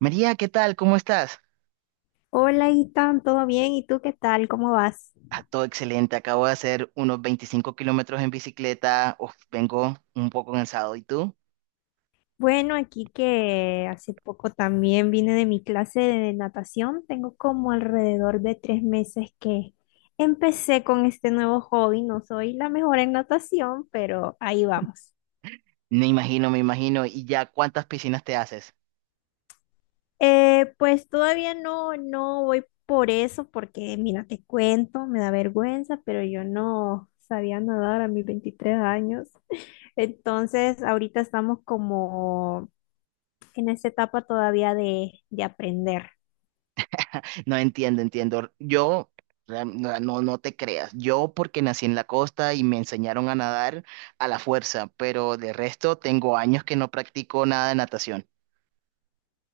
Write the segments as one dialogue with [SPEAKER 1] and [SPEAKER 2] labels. [SPEAKER 1] María, ¿qué tal? ¿Cómo estás?
[SPEAKER 2] Hola, Itan, ¿todo bien? ¿Y tú qué tal? ¿Cómo vas?
[SPEAKER 1] Ah, todo excelente. Acabo de hacer unos 25 kilómetros en bicicleta. Uf, vengo un poco cansado. ¿Y tú?
[SPEAKER 2] Bueno, aquí que hace poco también vine de mi clase de natación. Tengo como alrededor de 3 meses que empecé con este nuevo hobby. No soy la mejor en natación, pero ahí vamos.
[SPEAKER 1] Me imagino, me imagino. ¿Y ya cuántas piscinas te haces?
[SPEAKER 2] Pues todavía no, no voy por eso, porque mira, te cuento, me da vergüenza, pero yo no sabía nadar a mis 23 años. Entonces, ahorita estamos como en esa etapa todavía de aprender.
[SPEAKER 1] No entiendo, entiendo. Yo, no, no te creas. Yo porque nací en la costa y me enseñaron a nadar a la fuerza, pero de resto tengo años que no practico nada de natación.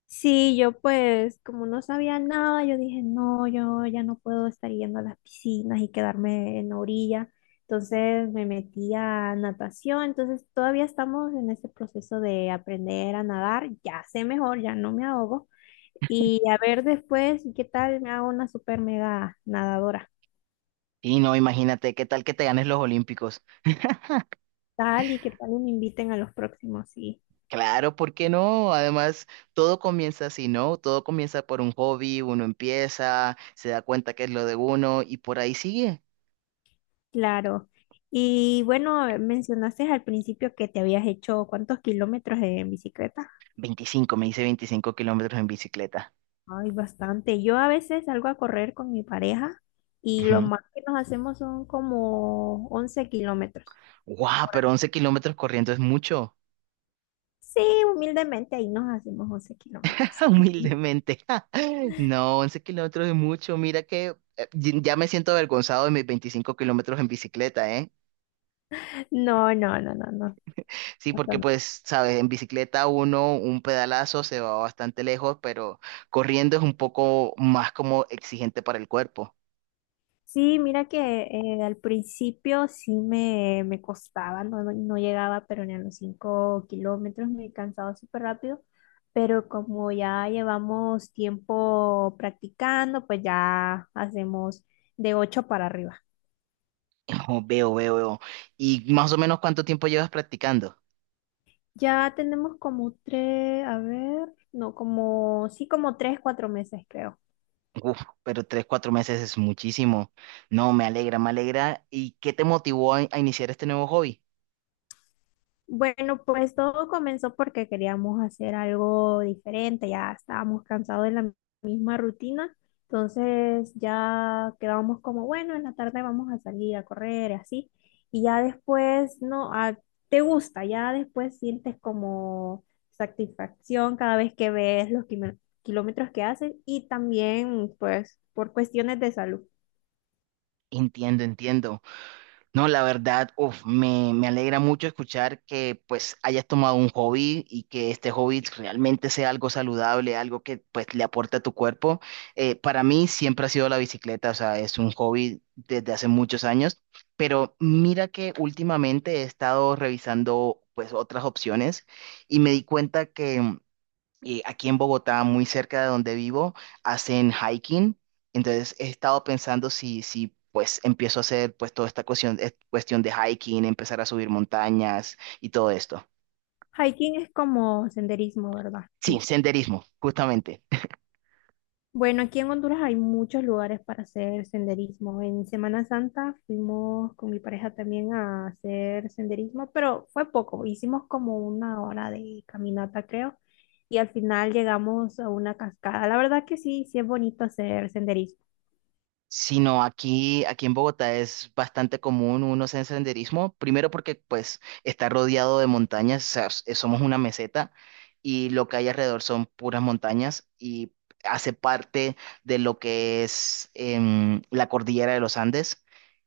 [SPEAKER 2] Sí, yo pues como no sabía nada, yo dije, no, yo ya no puedo estar yendo a las piscinas y quedarme en la orilla. Entonces me metí a natación, entonces todavía estamos en ese proceso de aprender a nadar, ya sé mejor, ya no me ahogo. Y a ver después qué tal me hago una super mega nadadora,
[SPEAKER 1] Y no, imagínate, ¿qué tal que te ganes los olímpicos?
[SPEAKER 2] tal y qué tal me inviten a los próximos, sí.
[SPEAKER 1] Claro, ¿por qué no? Además, todo comienza así, ¿no? Todo comienza por un hobby, uno empieza, se da cuenta que es lo de uno y por ahí sigue.
[SPEAKER 2] Claro. Y bueno, mencionaste al principio que te habías hecho cuántos kilómetros en bicicleta.
[SPEAKER 1] 25, me hice 25 kilómetros en bicicleta.
[SPEAKER 2] Ay, bastante. Yo a veces salgo a correr con mi pareja y lo
[SPEAKER 1] Ujú.
[SPEAKER 2] más que nos hacemos son como 11 kilómetros
[SPEAKER 1] Guau,
[SPEAKER 2] por
[SPEAKER 1] pero
[SPEAKER 2] ahí.
[SPEAKER 1] 11 kilómetros corriendo es mucho.
[SPEAKER 2] Sí, humildemente ahí nos hacemos 11 kilómetros.
[SPEAKER 1] Humildemente. No, 11 kilómetros es mucho. Mira que ya me siento avergonzado de mis 25 kilómetros en bicicleta, ¿eh?
[SPEAKER 2] No, no, no, no, no.
[SPEAKER 1] Sí,
[SPEAKER 2] No,
[SPEAKER 1] porque
[SPEAKER 2] no.
[SPEAKER 1] pues, sabes, en bicicleta uno, un pedalazo se va bastante lejos, pero corriendo es un poco más como exigente para el cuerpo.
[SPEAKER 2] Sí, mira que al principio sí me costaba, no, no llegaba, pero ni a los 5 kilómetros me cansaba súper rápido, pero como ya llevamos tiempo practicando, pues ya hacemos de 8 para arriba.
[SPEAKER 1] Oh, veo, veo, veo. ¿Y más o menos cuánto tiempo llevas practicando?
[SPEAKER 2] Ya tenemos como 3, a ver, no, como, sí, como 3 4 meses creo.
[SPEAKER 1] Uf, pero 3, 4 meses es muchísimo. No, me alegra, me alegra. ¿Y qué te motivó a iniciar este nuevo hobby?
[SPEAKER 2] Bueno, pues todo comenzó porque queríamos hacer algo diferente, ya estábamos cansados de la misma rutina, entonces ya quedábamos como, bueno, en la tarde vamos a salir a correr y así, y ya después, no, ah, te gusta, ya después sientes como satisfacción cada vez que ves los kilómetros que haces y también pues por cuestiones de salud.
[SPEAKER 1] Entiendo, entiendo. No, la verdad, uf, me alegra mucho escuchar que pues hayas tomado un hobby y que este hobby realmente sea algo saludable, algo que pues le aporte a tu cuerpo. Para mí siempre ha sido la bicicleta, o sea, es un hobby desde hace muchos años, pero mira que últimamente he estado revisando pues otras opciones y me di cuenta que y aquí en Bogotá, muy cerca de donde vivo, hacen hiking. Entonces he estado pensando si pues empiezo a hacer pues toda esta cuestión, cuestión de hiking, empezar a subir montañas y todo esto.
[SPEAKER 2] Hiking es como senderismo, ¿verdad?
[SPEAKER 1] Sí,
[SPEAKER 2] Sí.
[SPEAKER 1] senderismo, justamente.
[SPEAKER 2] Bueno, aquí en Honduras hay muchos lugares para hacer senderismo. En Semana Santa fuimos con mi pareja también a hacer senderismo, pero fue poco. Hicimos como una hora de caminata, creo, y al final llegamos a una cascada. La verdad que sí, sí es bonito hacer senderismo.
[SPEAKER 1] Sino aquí en Bogotá es bastante común uno hacer senderismo, primero porque pues está rodeado de montañas, o sea, somos una meseta y lo que hay alrededor son puras montañas y hace parte de lo que es la cordillera de los Andes,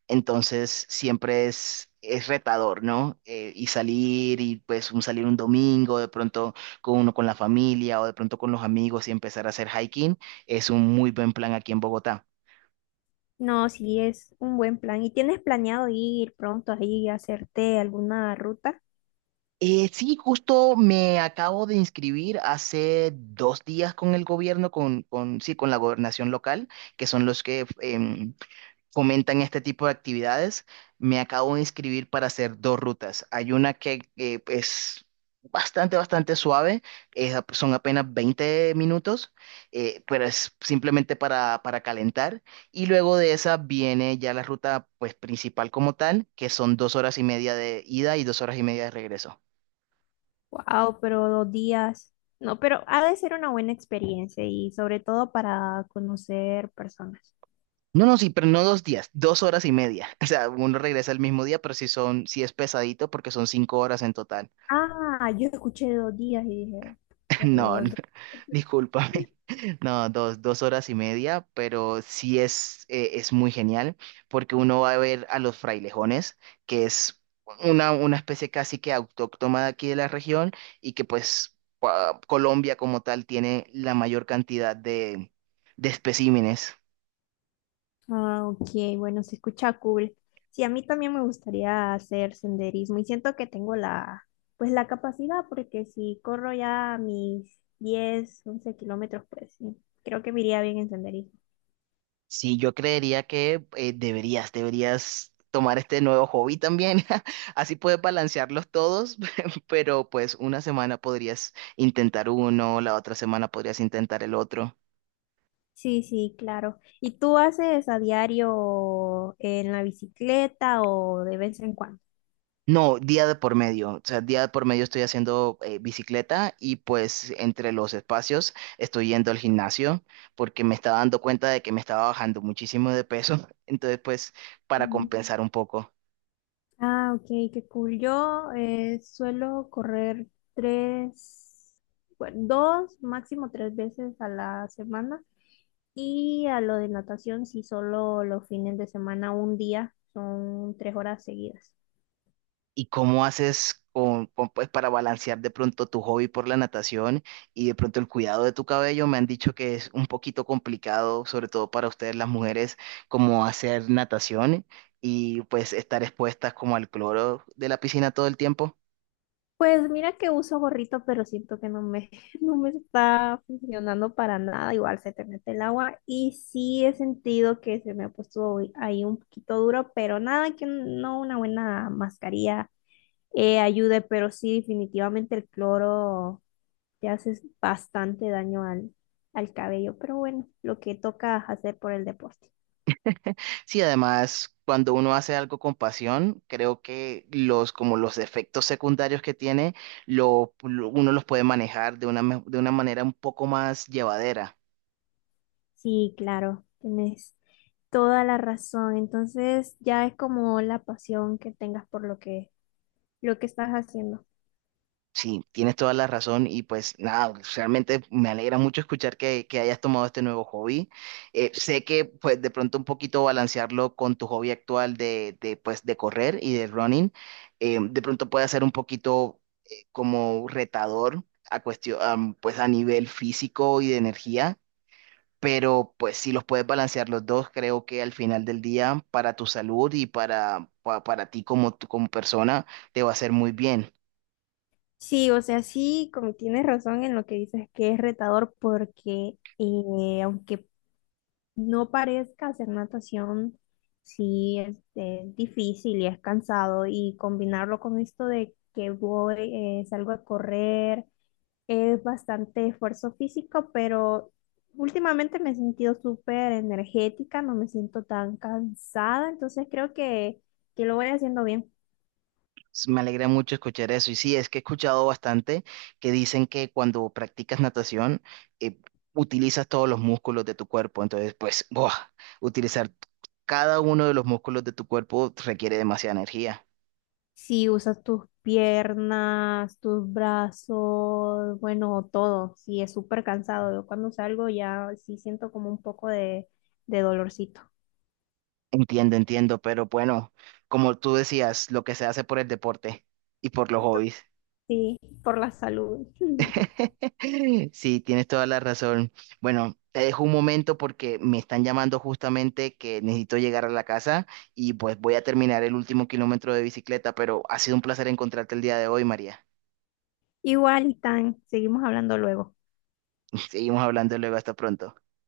[SPEAKER 1] entonces siempre es retador, ¿no? Y salir y pues un salir un domingo, de pronto con uno con la familia o de pronto con los amigos y empezar a hacer hiking es un muy buen plan aquí en Bogotá.
[SPEAKER 2] No, sí es un buen plan. ¿Y tienes planeado ir pronto ahí a hacerte alguna ruta?
[SPEAKER 1] Sí, justo me acabo de inscribir hace 2 días con el gobierno, sí, con la gobernación local, que son los que fomentan este tipo de actividades. Me acabo de inscribir para hacer dos rutas. Hay una que es bastante, bastante suave, son apenas 20 minutos, pero es simplemente para calentar. Y luego de esa viene ya la ruta pues, principal como tal, que son 2 horas y media de ida y 2 horas y media de regreso.
[SPEAKER 2] Wow, pero 2 días. No, pero ha de ser una buena experiencia y sobre todo para conocer personas.
[SPEAKER 1] No, no, sí, pero no 2 días, 2 horas y media. O sea, uno regresa el mismo día, pero sí es pesadito porque son 5 horas en total.
[SPEAKER 2] Ah, yo escuché 2 días y dije, pucha,
[SPEAKER 1] No,
[SPEAKER 2] dos,
[SPEAKER 1] no,
[SPEAKER 2] dos.
[SPEAKER 1] discúlpame. No, dos horas y media, pero sí es muy genial porque uno va a ver a los frailejones, que es una especie casi que autóctona de aquí de la región y que pues Colombia como tal tiene la mayor cantidad de especímenes.
[SPEAKER 2] Ah, ok, bueno, se escucha cool. Sí, a mí también me gustaría hacer senderismo y siento que tengo la, pues la capacidad porque si corro ya mis 10, 11 kilómetros, pues sí, creo que me iría bien en senderismo.
[SPEAKER 1] Sí, yo creería que deberías tomar este nuevo hobby también. Así puedes balancearlos todos, pero pues una semana podrías intentar uno, la otra semana podrías intentar el otro.
[SPEAKER 2] Sí, sí, claro. ¿Y tú haces a diario en la bicicleta o de vez en cuando?
[SPEAKER 1] No, día de por medio. O sea, día de por medio estoy haciendo bicicleta y pues entre los espacios estoy yendo al gimnasio porque me estaba dando cuenta de que me estaba bajando muchísimo de peso. Entonces, pues, para
[SPEAKER 2] Mm.
[SPEAKER 1] compensar un poco.
[SPEAKER 2] Ah, ok, qué cool. Yo suelo correr tres, bueno, dos, máximo tres veces a la semana. Y a lo de natación, sí, solo los fines de semana, un día, son 3 horas seguidas.
[SPEAKER 1] ¿Y cómo haces pues, para balancear de pronto tu hobby por la natación y de pronto el cuidado de tu cabello? Me han dicho que es un poquito complicado, sobre todo para ustedes las mujeres, como hacer natación y pues estar expuestas como al cloro de la piscina todo el tiempo.
[SPEAKER 2] Pues mira que uso gorrito, pero siento que no me, no me está funcionando para nada. Igual se te mete el agua y sí he sentido que se me ha puesto ahí un poquito duro, pero nada que no una buena mascarilla ayude, pero sí definitivamente el cloro te hace bastante daño al cabello. Pero bueno, lo que toca hacer por el deporte.
[SPEAKER 1] Sí, además, cuando uno hace algo con pasión, creo que los, como los efectos secundarios que tiene, uno los puede manejar de una manera un poco más llevadera.
[SPEAKER 2] Sí, claro, tienes toda la razón. Entonces ya es como la pasión que tengas por lo que estás haciendo.
[SPEAKER 1] Sí, tienes toda la razón y pues nada, realmente me alegra mucho escuchar que hayas tomado este nuevo hobby. Sé que pues de pronto un poquito balancearlo con tu hobby actual pues de correr y de running, de pronto puede ser un poquito como retador a cuestión, pues a nivel físico y de energía, pero pues si los puedes balancear los dos, creo que al final del día para tu salud y para ti como persona te va a hacer muy bien.
[SPEAKER 2] Sí, o sea, sí, como tienes razón en lo que dices que es retador porque aunque no parezca hacer natación, sí es difícil y es cansado y combinarlo con esto de que voy, salgo a correr, es bastante esfuerzo físico, pero últimamente me he sentido súper energética, no me siento tan cansada, entonces creo que lo voy haciendo bien.
[SPEAKER 1] Me alegra mucho escuchar eso. Y sí, es que he escuchado bastante que dicen que cuando practicas natación, eh, utilizas todos los músculos de tu cuerpo. Entonces, pues, ¡buah! Utilizar cada uno de los músculos de tu cuerpo requiere demasiada energía.
[SPEAKER 2] Si usas tus piernas, tus brazos, bueno, todo. Si es súper cansado. Yo cuando salgo ya sí siento como un poco de dolorcito.
[SPEAKER 1] Entiendo, entiendo, pero bueno, como tú decías, lo que se hace por el deporte y por los hobbies.
[SPEAKER 2] Sí, por la salud.
[SPEAKER 1] Sí, tienes toda la razón. Bueno, te dejo un momento porque me están llamando justamente que necesito llegar a la casa y pues voy a terminar el último kilómetro de bicicleta, pero ha sido un placer encontrarte el día de hoy, María.
[SPEAKER 2] Igual, Tan, seguimos hablando luego.
[SPEAKER 1] Seguimos hablando luego, hasta pronto.